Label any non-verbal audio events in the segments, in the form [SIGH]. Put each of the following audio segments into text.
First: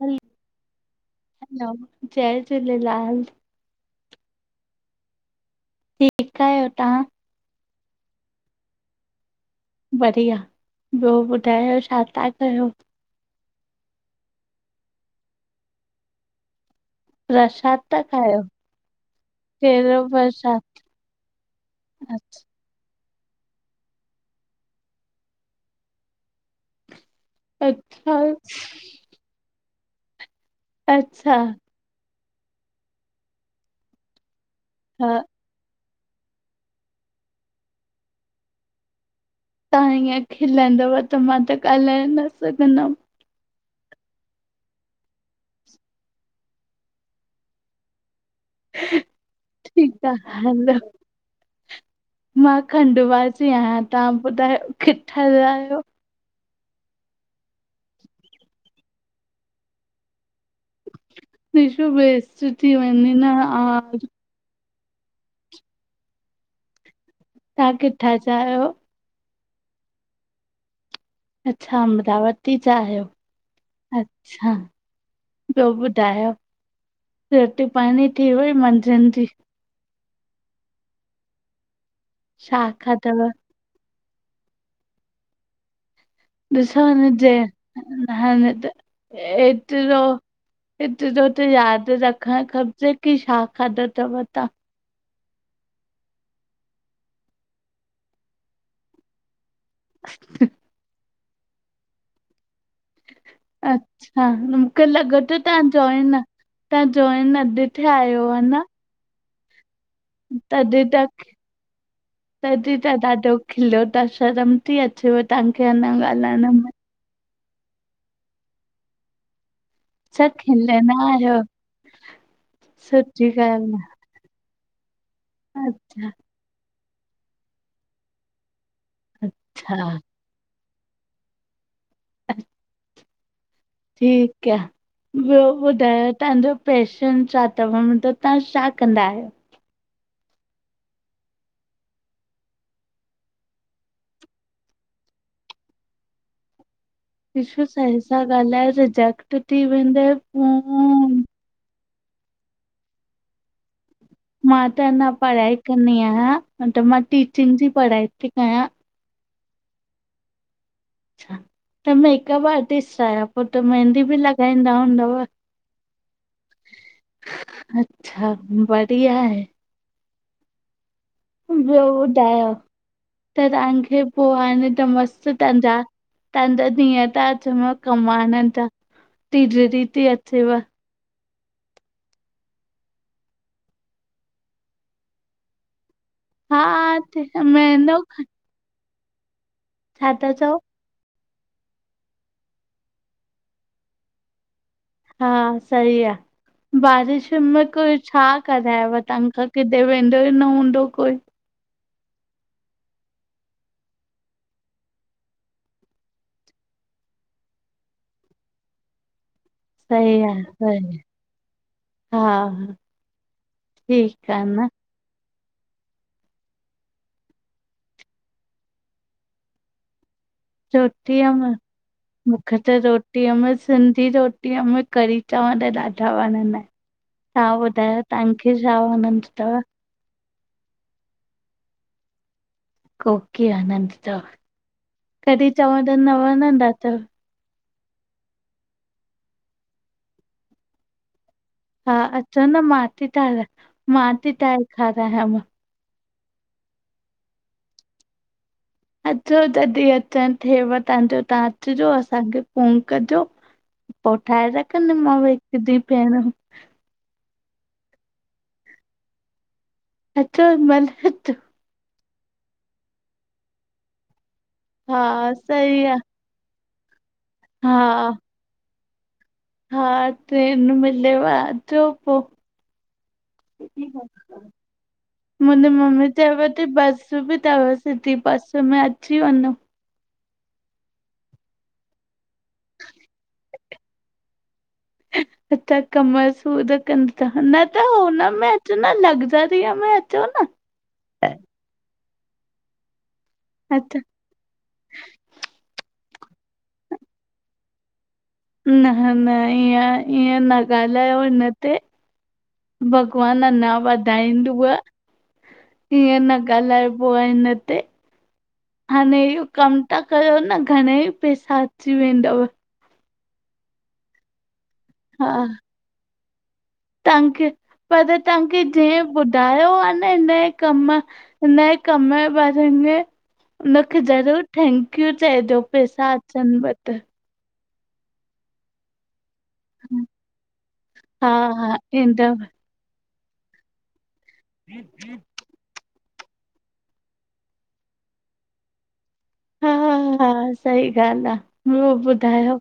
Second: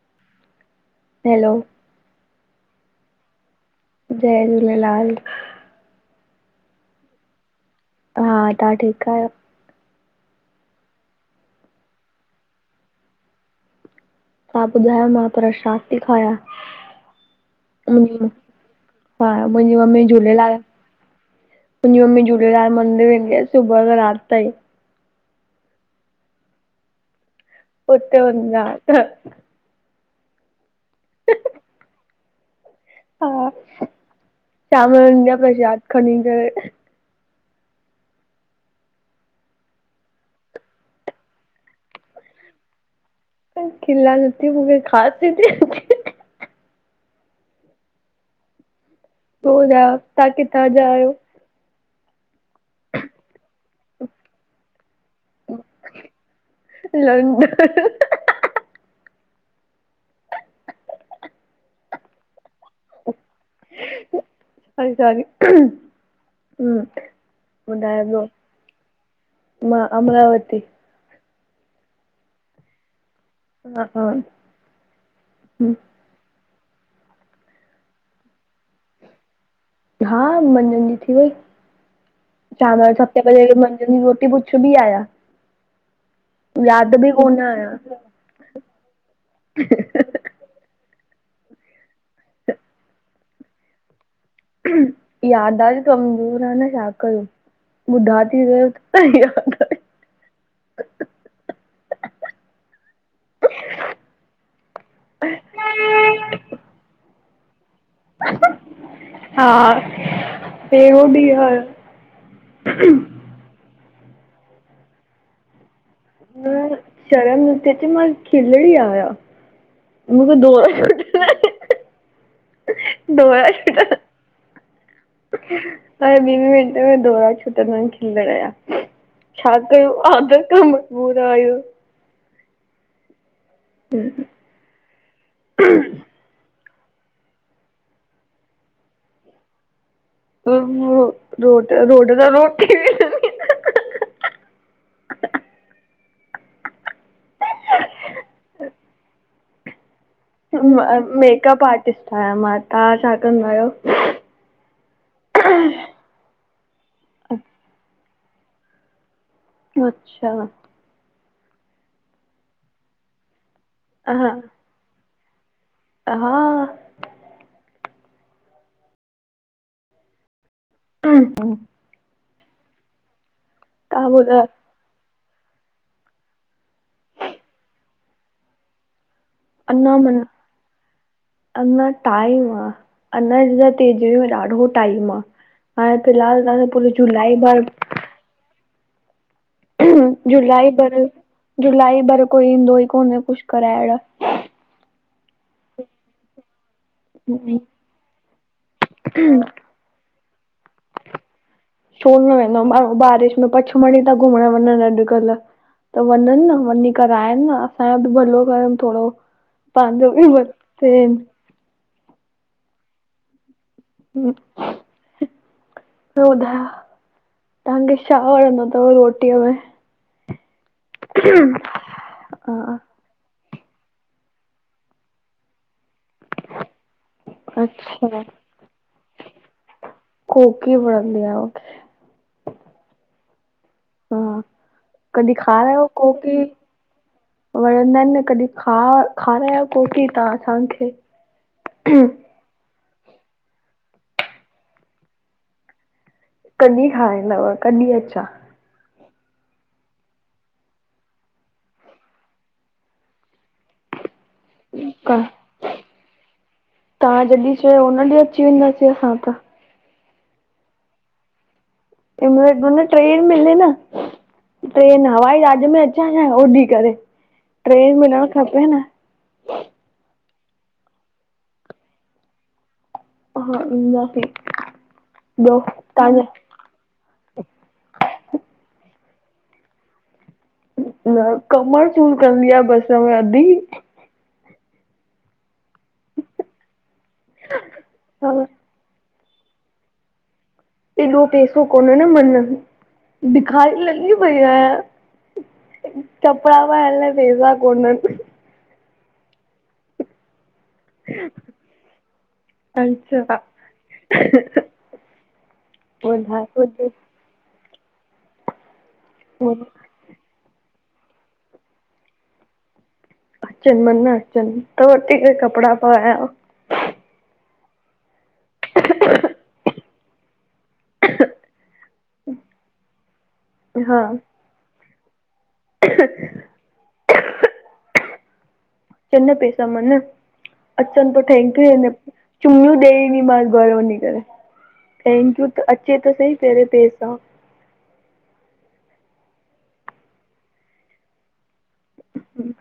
हलो- hello, hello जय झूलेलाल। जय झूलेलाल। ठीकु आहियो तंहा? हा तहां ठीकु आहियो? बढ़िया ॿियो ॿुधायो छा था कयो? तहां ॿुधायो? मां प्रसाद खाईया। प्रसाद हा था खायो? मुंहिंजी कहिड़ो मम्मी झूलेलाल प्रसाद? मुंहिंजी मम्मी झुलेलाल मंदीर वेंदी आहे सुबह खां रात तई। अच्छा उते वेंदी या। त अच्छा। हा, शाम जो हा ईंदी आ प्रशाद खणीं करे। तव्हां ईीअं खिलंदव त मां त ॻाल्हाए न सघंदमि। खिला नथी मूंखे खासी थी। अचे। ॿियो ॿुधायो ठीक आ। तव्हां किथां हलो। जा आहियो? मां खंडवा जी आहियां तव्हां ॿुधायो किथां जा आहियो? लंडन। निशो वेस्ट थी वञे न आज। सारी ह ह तव्हां ॿुधायो किथां ॿेयो? जा आहियो? मां अमरावती। अच्छा अमरावती जा आहियो हा हा अच्छा ॿियो ॿुध ॿुधायो रोटी पाणी थी वेई मंझंन जी? हा, मंझंन जी थी। वई छा शाम जो सते खाधव बजे वेंदम। जी रोटी पुछ बि आ या। ॾिसो न जेे कोन आहियां त एतिरो ऐतिरो त यादि रखणु खपजे की छा खाधो अथव तव्हां? यादाश कमज़ोर आहे न छा कयो ॿुधा थी वयो आयूँ। [INAUDIBLE] अच्छा मूंखे लॻे थो तव्हां जोइ न तव्हां जोइ न ठि आहियो आहे न? हा। तॾहिं पहिरों त ॾींहुं आहियां तॾहिं त दाढो। खिलियो ता शर्म थी अचेव तव्हांखे अञा ॻाल्हाइण में। न शर्म न थी अचे मां खिलड़ी आया। अच्छा मूंखे खिलंदा दोर आहियो छ दो सुठी छ ॻाल्हि [UNINTELLIGIBLE] आहे अच्छा हर ॿिन मिंटे में दौरा छुटदा आहिन खिलंण या। छा अच्छा कयूं, आदत खां मजबूर आहयूं। अच्छ ठीकु कया ॿियो ॿुधायो, तव्हांजो पैशन छा थव मतलबु तव्हां छा कंदा आहियो? रोड ता रोड थी [UNINTELLIGIBLE] वे ॾिसो, सही सां ॻाल्हायो, रिजेक्ट थी वेंदव। मेकअप आर्टिस्ट आहियां मां, तां छा कंदा आहियो? मां त अंञा पढ़ाई कंदी आहियां मतलब मां टीचिंग जी पढ़ाई थी कयां। अच्छा! अच्छा त मेकअप आर्टिस्ट आहियो, पो त मेंहदी बि लॻाईंदा हूंदव? हा। अच्छा, बढ़िया आहे। ॿियो ॿुधायो त तव्हांखे पो ॿुधायो आ न त मस्तु तव्हांजा, त्हांजा ॾींहं था अचन कमांएण जा। तीजड़ी अञा थी मन अचेव। अञा टाइम आ, अञा त तिजॾीअ में ॾाढो टाइम आ। हाणे फिलहाल तव्वांजो पूरी जुलाई बाद नौखड [UNINTELLIGIBLE] चओ जुलाई भर- जुलाई भर कोई ईंदो ई कोन ए कुझ कराएण। हा सही आ, बारिश में कोई छा करायव तहां खा वेंदो ई न हूदों कोई! छो न वेंदो माण्हू, बारिश में पंचमड़ी था घुमणु वञनि अॼुकल्ह। त वञनि न वञी कराइनि न, असांजो बि भलो करन थोड़ो। पांजो सही बि आ भलो सही थियनि। हा, हा ठीकु आ न। ॿियो ॿुधायो तव्हांखे छा वणंदो थव रोटीअ में? रोटीअ मे, मूंखे त हा रो रोटीअ में, सिंधी रोटीअ में कढ़ी चांवर ॾाढा वणंदा आहिन। तां ॿुधायो अच्छा तंव्हा खे छा वणदो थव? कोकी वणंदी आ मुखे। कोकी वणंदी थव, हा। कॾहिं कड़ी खारायो चांवर न कोकी वणंदा थव? वणंदा आहिन न, कॾहिं खारायो कोकी तव्हां असांखे। हा अचो न मां थी ठाराए मां थी ठाहे खारायांव। कॾहिं खाराईंदव, कॾहिं अचां? अचो जॾहिं अचणु थेव तव्हांजो, तव्हां अचिजो असांखे फ़ोन कजो। [INAUDIBLE] पो ठाहे रखंदीमांव हिकु ॾींहुं भेण। तव्हां जॾहिं चओ हुन ॾींहुं अची वेंदासीं असां त। अचो, जे महिल अचो। जे महिल मन ट्रेन मिले न हा ट्रेन, हवाईजहाज में सही आ अचां उॾरी करे, ट्रेन हा मिलणु खपे न। हा ट्रेन मिलेव अचो पो। हा ईंदासीं ॿियो मुंहिंजी मम्मी तव्हांजा चवे पई बस बि थव, सिधी बस में अची वञो। न, कमर सूर कंदी आ बस में अद्दी। अच्छा कमर सूर कंदी थव, त न हा हुनमें अचो न लॻज़री। में अचो न। एॾो पेसो कोन ए न मन, भिखारी अच्छा लॻी पई आहियां, कपिड़ा पाएण लाए पेसा कोननि। न न, ईंअ न ॻाल्हायो हिन ते, अच्छा भॻवान अंञा वधाईंदुव। ईंअं न ॿुधायो ॻाल्हाइबो आ हिन ते, हाणे इहो कमु त कयो न, घणेई पेसा अची वेंदव। अचनि मन अचनि, त वठी करे कपिड़ा पायां। तहांखे, पर तहांखे जेंह ॿुधायो आ न हिनये कमु, हिन कमु जे बारे में, हुनखे हा ज़रूर थैंक थैंक यू चएजो, पैसा अचनिव त। अचन न पैसा मन, अचन पो हा थैंक्यू हा छा ईंदव चुमयूं ॾेई इंदी मांन घरु वञी करे, थैंक्यू त, अचे त सही पहिरें पेसा। हा हा हा, सही ॻाल्हि आ, ॿियो ॿुधायो?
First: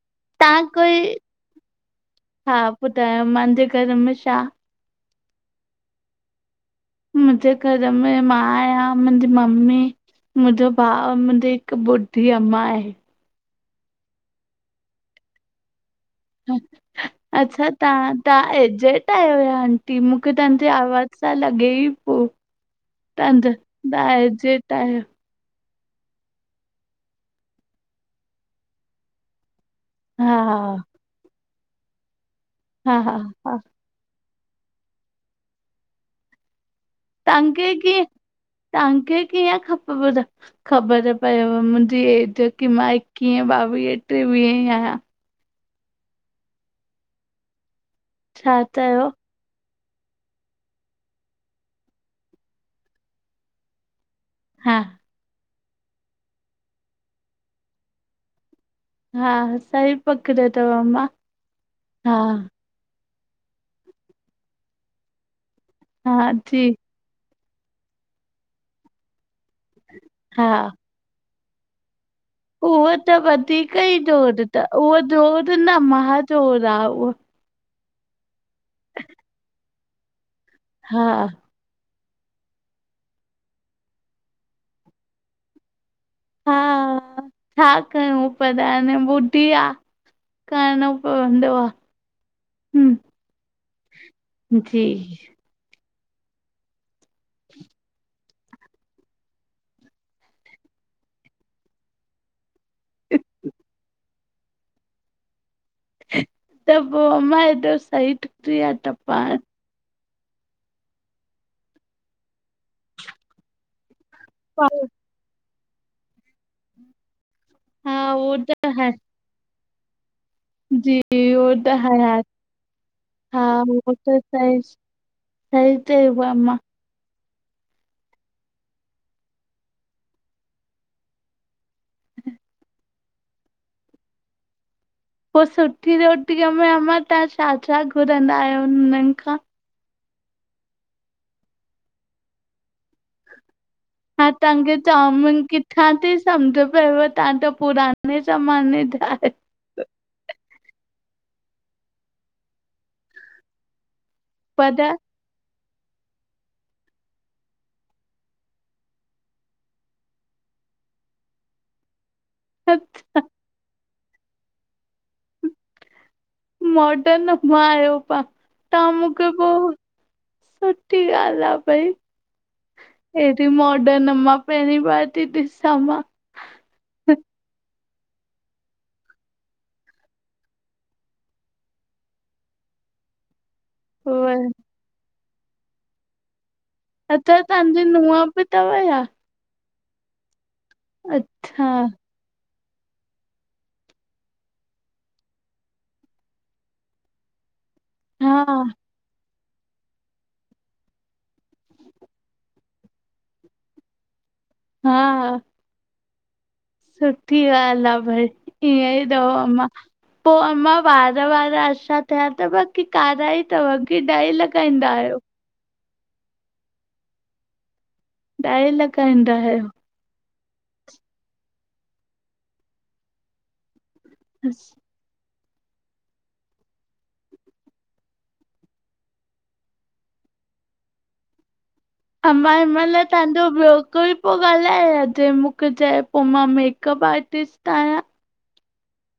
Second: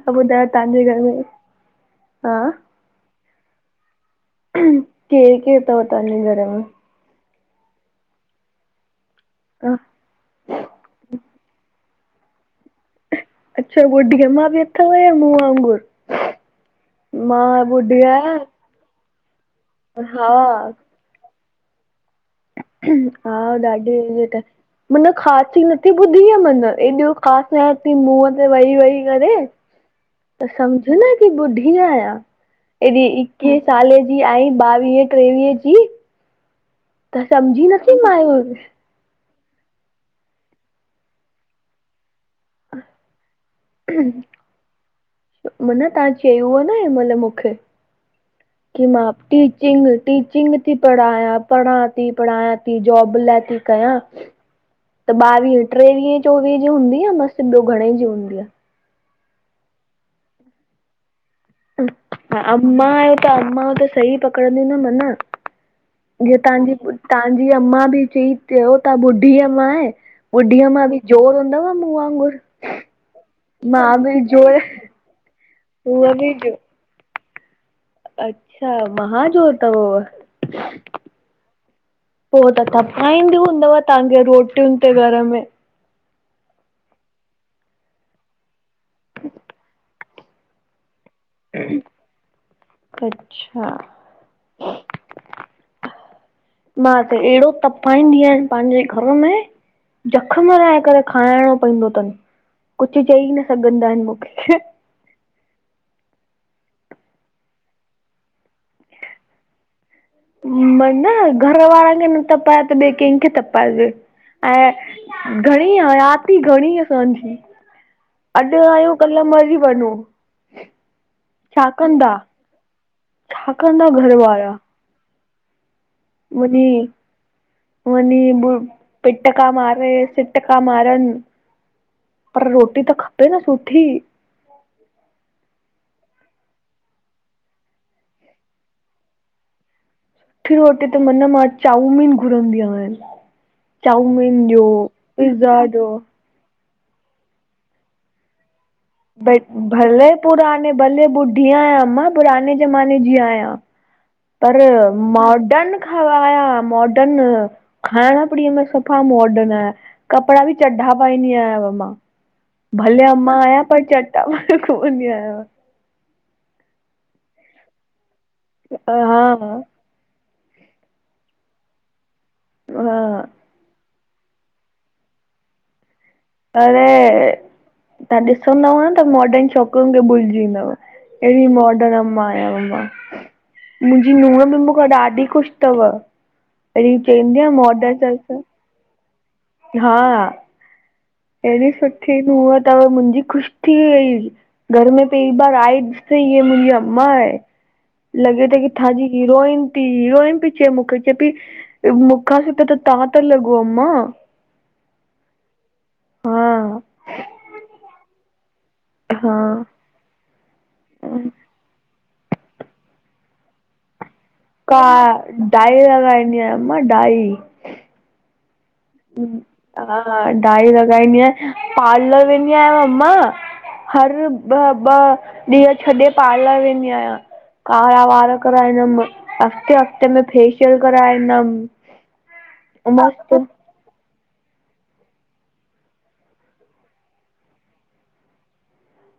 तव्हां ॿुधायो तहां तव्हांजे कोई, घर में हा ॿुधायो मंहांजे घर में छा?? केरि केरि थव तहांजे घर में? मुंहिंजे घर में मां आहियां मुंहिंजी हा मम्मी, मुंहिंजो भाउ, मुंहिंजी हिकु बुढी अम्मा आहे। अच्छा ॿुढी अम्मा बि अथव छा मुहं वांगुरु! अच्छा आहियां तहां एजेॾ आहियो छा आंटी मूंखे हा तहांजी आवाज़ु तां लॻे ई पो। हा ॾाढी एजेड, एजेट आहियो मना ख़ांसी न त ॿुधी आ मन एॾो ख़ांसि न मुंहं ते वेई वेई करे हा त सम्झ न कि ॿुढी आहियां, हा हेॾी हा हा एकवीहें साले जी जी आई ॿावीहे टेवीह जी। त सम्झी तहांखे नथी किए मायो तहांखे किअं ख़बर पयव ख़बर पयव मुहिंजी एज कि मां एकिवीहें ॿावीहें टेवीहें जी आहियां। मन तव्हां चयो हुव न हिन महिल मूंखे छा कि मां चयो टीचिंग टीचिंग थी पढ़ाया पढ़ां थी पढ़ाया थी जॉब ला ऐ थी कयां। हा त ॿावीहे टेवीह चोवीह जी हूंदी अं बसि, ॿियो घणे जी हूंदीअं। हा सही पकड़ियो थव अम्मा। हा अम्मा आहयूं त अम्मा त सही पकड़ंदी न मन। हा जीअं जी तवहांजी तवहांजी अम्मा बि चई चयो था ॿुढ ढी अमां आहे हा ॿुढीअमां बि जोरु हूंदव मूंहं वांगुरु! उहा त वधीक ई जोरु तव, उहा जोरु न हूअ बि जो महाजोर आ उहा। अच्छा महाजोरु थव उह! हा। पो त तपाईंदी हूंदव तहांखे रोटियुनि ते घर में। हा छा कयूं पर हाणे ॿुढी आ, करणो पवंदो आह, हम्म अच्छा जी। मा त अहिड़ो तपांईंदी आहियांन। पंहिंजे घर में जखम लाए करे खाइणो पवंदो अथनि। कुछ चई न सघंदा आहिनि मूंखे। त, पोइ मां हेॾो सही ठुकी आहिया त पा मन घर वारनि खे न तपाए त ॿिए कंहिंखे तपाइजे ऐं। घणी हयाती, घणी असांजी। हा उहो त अॼु है आयू, कल मरी वञऊ। जी उहो छा त है कंदा हा छा, कंदा उहो घर त वारा। सही सही चयव। मुंहिंजी। वञी ब पिटका मारे सिटका मारनि। पर रोटी त खपे न सुठी। पोइ सुठी रोटीअ में अमां तव्हां छा छा घुरंदा आहियो हुननि खां? सुठी रोटी त मन मां चाऊमीन घुरंदी आहियां। हा चाउमीन ॾियो, पिज्जा ॾियो। समझ पयव तव्हां त पुराने जमाने। भले पुराणे, भले ॿुढी आहियां। अमां पुराणे जमाने जी आहियां। पर मॉडन खराया। मॉर्डन खाइण पीअण में सफा मॉर्डन आह। कपड़ा बि चढा पाईंदी आहियांव मां। भले अमां आहियां पर चढा पाये घुमंदी आहियांव। मॉडन अमां आयो पा तव्हां मूंखे हा पोइ। सुठी ॻाल्हि आहे भई, हा हेॾी माड। ॾ अमां पहिरीं बार थी ॾिसां मा। अरे तव्हां ॾिसंदव त मॉर्डन छोकिरियून खे भुलिजी वेदव। अहिड़ी मोर्डन अमां आहियांव मां। मुंहिंजी नूह उवई, बि मूंखा ॾाढी खुशि तव। तॾी चईंदी आ, मोर्डन ससु। तवया। हा। अच्छा अॾी सुठी नूह अथव मुंहिंजी खुशि थी वई। घर में पहिरी बार आई ॾिठई हीअ मुंहिंजी अम्मा आए। लॻे त हा कीथां जी हीरोइन। हीरोइन पई चये मुखे चये पई मूंखा सुठा त तव्हां ता लॻो अम्मां। हा। हा। हा। सुठी ॻाल्हि आ भई ईअं ई तव हा अमा पोइ। अमां वार वार अशा थिया तव कि कारा ई अथव की डाई लग का डाई लॻाईंनी आहियां अम्मां डाई। ॾाई लॻाईंदा आहियो। हा। हा। डाई लॻाईंदी आहियां। पालर वेंदी आहियां अम्मां। हर ॿ ॿ ॾींहं छॾे पार्लर वेंदी आहियां। कारा वारा कराये ईंदुमि, हफ़्ते, हफ़्ते। में फेशियल कराये ईंदुमि। अमा हिन महिल तव्हांजो ॿियो कोई पोइ ॻाल्हाये जें मूंखे चई पोइ मां मेकअप आर्टिस्ट आहियां।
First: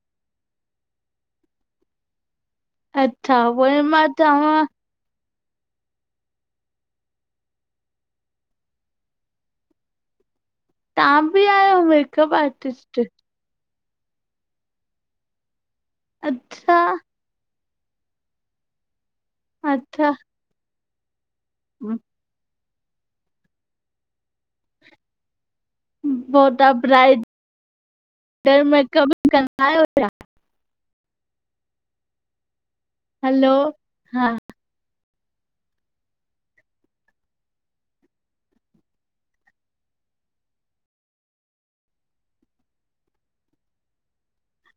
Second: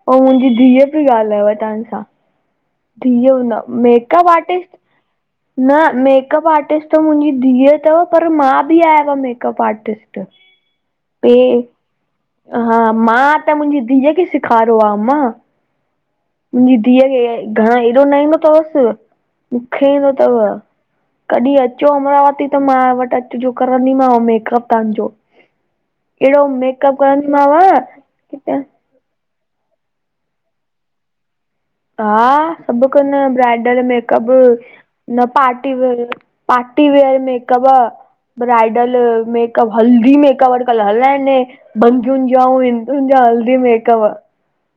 उहा मुंहिंजी धीअ पई ॻाल्हाएव तव्हां सां। थी ओ अच्छा न उहोई मां मेकअप चवां आर्टिस्ट न मेकअप आर्टिस्ट त मुंहिंजी धीअ अथव पर, मां बि आयां मेकअप आर्टिस्ट। तव्हां [INAUDIBLE] बि आहियो मेकअप हा आर्टिस्ट? मां त मुंहिंजी धीउ खे सेखारियो आहे मां, मुंहिंजी अच्छा धीअ खे घणो एॾो न ईंदो अथवसि मूंखे ईंदो अच्छा अथव कॾहिं अचो अमरावती त मां वटि अचिजो, करंदीमव मेकअप तव्हांजो। अहिड़ो पोइ तव्हां मेकअप ब्राइडल कंदीमव, किथे [UNINTELLIGIBLE] हा, सभु कन्दा आहियूं। हलो ब्राइडल मेकअप हा न party wear, party wear makeup bridal makeup, haldi makeup अॼुकल्ह हलाइनि बंदियुनि जा ऐं हिंदुनि जा हल्दी मेकअप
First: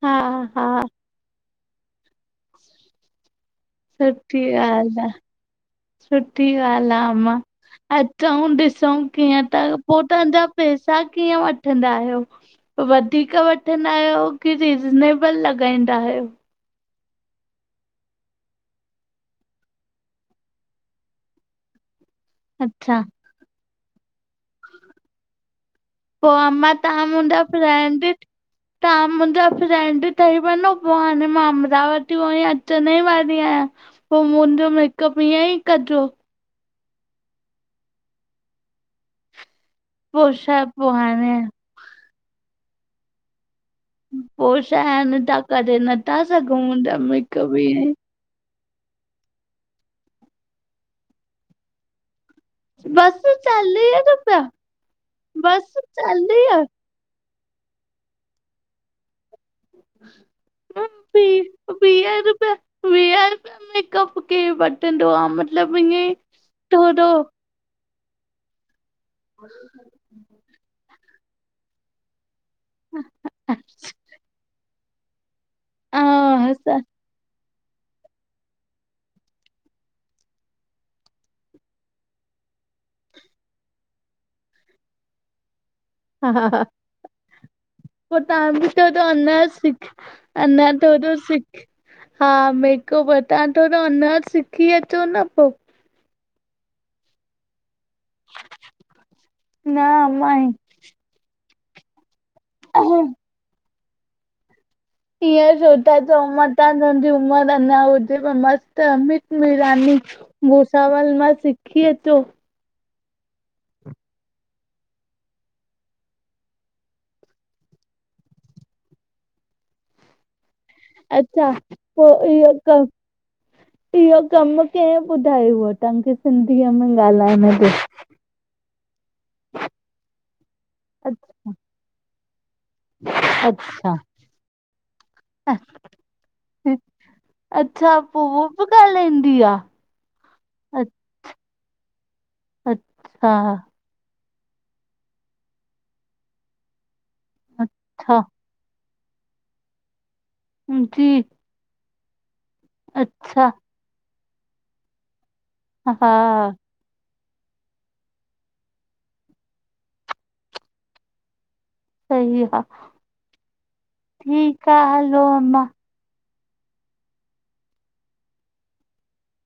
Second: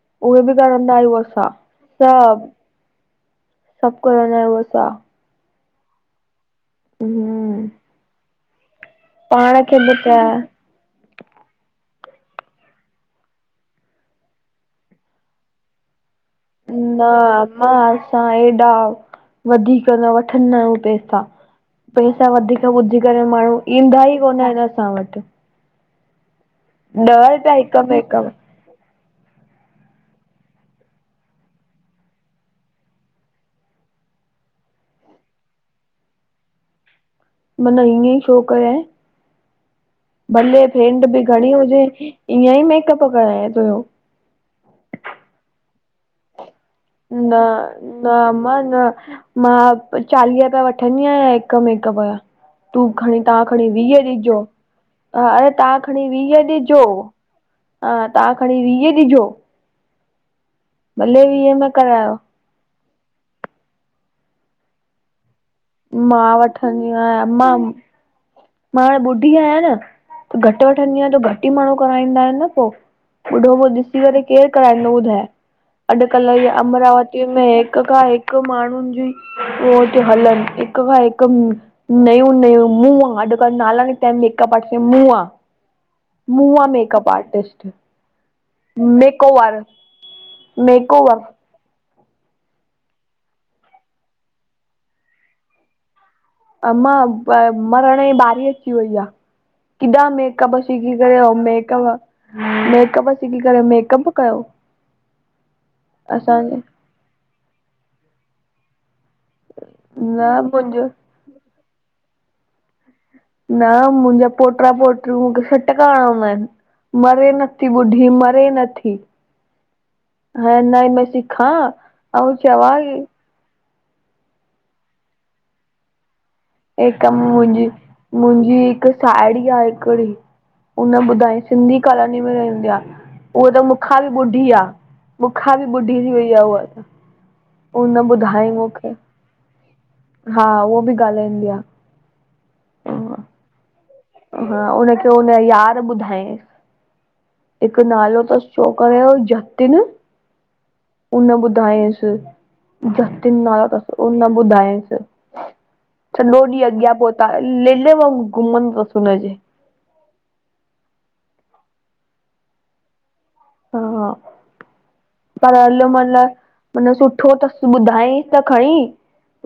हा उहे बि हा करंदा आहियूं असां सब सुठी असां ॻाल्हि आहे। सुठी ॻाल्हि आहे अमा, हम्म अचूं ॾिसूं कीअं पाण त खे पोइ ॿुधाए तव्हांजा पैसा कीअं वठंदा आहियो? वधीक वठंदा आहियो कि रिज़नेबल लॻाईंदा आहियो? न अम्मा असां, असां हेॾा वधीक न वठंदा आहियूं पैसा। पैसा वधीक अच्छा ॿुधी करे माण्हू, ईंदा ई कोन आहिनि असां वटि। पोइ अमा तव्हां ॾह मुंहिंजा रुपया हिक फ्रेंड बि मेक में हिक तव्हां मुंहिंजा फ्रेंंड ठई वञो पोइ हाणे मां अमरावती उहें ई अचण ई वारी आहियां। पोइ मुंहिंजो मेकअप, ईअं ई कजो। मन ईअं ई छो कयाएं? पो छा भले पो फ्रेंड बि हाणे घणी हुजे। ईअं ई मेकअप कराया थो हुयो पोइ छा आहिनि त करे नथा सघूं न न मेकअप ईअं ई। न अमा न, मां चालीह रुपया वठंदी आहियां हिकु मेकअप जा तूं खणी बस तव्हां खणी वीह चालीह ॾिजो, रुपया अड़े बस तव्हां खणी वीह चालीह ॾिजो। हा तव्हां खणी वीह ॾिजो। [UNINTELLIGIBLE] भले वी वीह में करायो। वीह रुपया वीह रुपया मेकअप केर वठंदो आहे? मतिलब ईंअ ई मां थोरो। मां मां हाणे ॿुधी आहियां न, घटि वठंदी आहियां, त घटि ई माण्हू कराईंदा आहिनि न। पो, ॿुढो पो ॾिसी करे केरु कराईंदो ॿुधाए? अ अॼुकल्ह ई असां अमरावती में हिक खां हिकु माण्हुनि जी [UNINTELLIGIBLE] हलनि हिक खां हिकु नयूं नयूं मुआं, अॼुकल्ह नाला निकता आहिनि, मेकअप आर्टिस्ट मुआं। मुआं मेकअप आर्टिस्ट। पोइ तव्हां बि त थोरो अञा मेकओवर सिख, अञा थोरो मेकओवर सिख हा मेकअप, तव्हां थोरो अञा सिखी अचो न पोइ। अमां मरण जी बारी अची वई आहे। न किॾा माए मेकअप सिखी करेे कयो मेकअप, मेकअप सिखी करेे मेकअप कयो। ईअं छो था चयो। अमां, असांजे तव्हां जी उमिरि अञा हुजेव मस्त त अमित मिरानी न मुंहिंजो भुसावल मां सिखी अचो। न मुंहिंजा पोटरा पोटिरियूं सटका हणंदा आहिनि। मरे नथी बुढी, मरे नथी। में अच्छा, सिखां पोइ ऐं इहो त चवां इहो कमु कंहिं ॿुधायुव तव्हांखे सिंधीअ में हे कम ॻाल्हाइण मुंहिंजी जो? मुंहिंजी हिकु साहेड़ी आ हिकड़ी, हुन ॿुधायईं सिंधी कालानी में रहंदी आ। उहा त अच्छा मूंखां बि ॿुढी आ, मूंखां बि ॿुढी थी वई आ उहा त। अच्छा, हुन पोइ हअ ॿुधाई बि मूंखे गाल्हाईंदी आ? हा, हूअ अ बि ॻाल्हाईंदी आ। अच्छा हा, हुनखे हुन जे यार ॿुधायस, हिकु अच्छा नालो तस छो उनयो जतिन, जी हुन ॿुधायस। जतिन अच्छा नालो तस, उन ॿुधायइंस, हा सॼो ॾींहं अॻियां पोहिता त लिल वांगुर घुमंदो तस हुनजेे सही आ, ठीकु आ, हलो अम्मा त म सुठो तस ॿुधाईस त खणी,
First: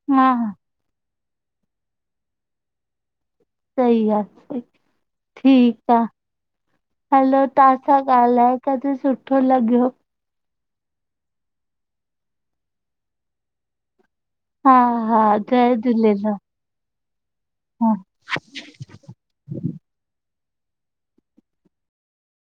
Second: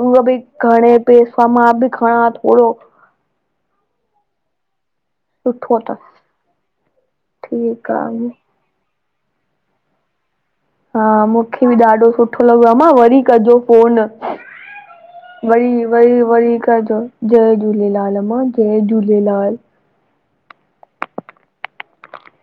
उहो हा भई खणे पैसा मां बि खणा थोरो सही आ, सुठो ठीकु आ, अथसि हलो तव्हां ठीकु छा आहे ॻाल्हाए अॼु सुठो लॻियो। हा, मूंखे बि ॾाढो सुठो लॻो अम्मा, वरी कजो फोन। हा हा वई, जय वई, झूलेलाल वई कजो। जय हा झूलेलाल अम्मा, जय झूलेलाल।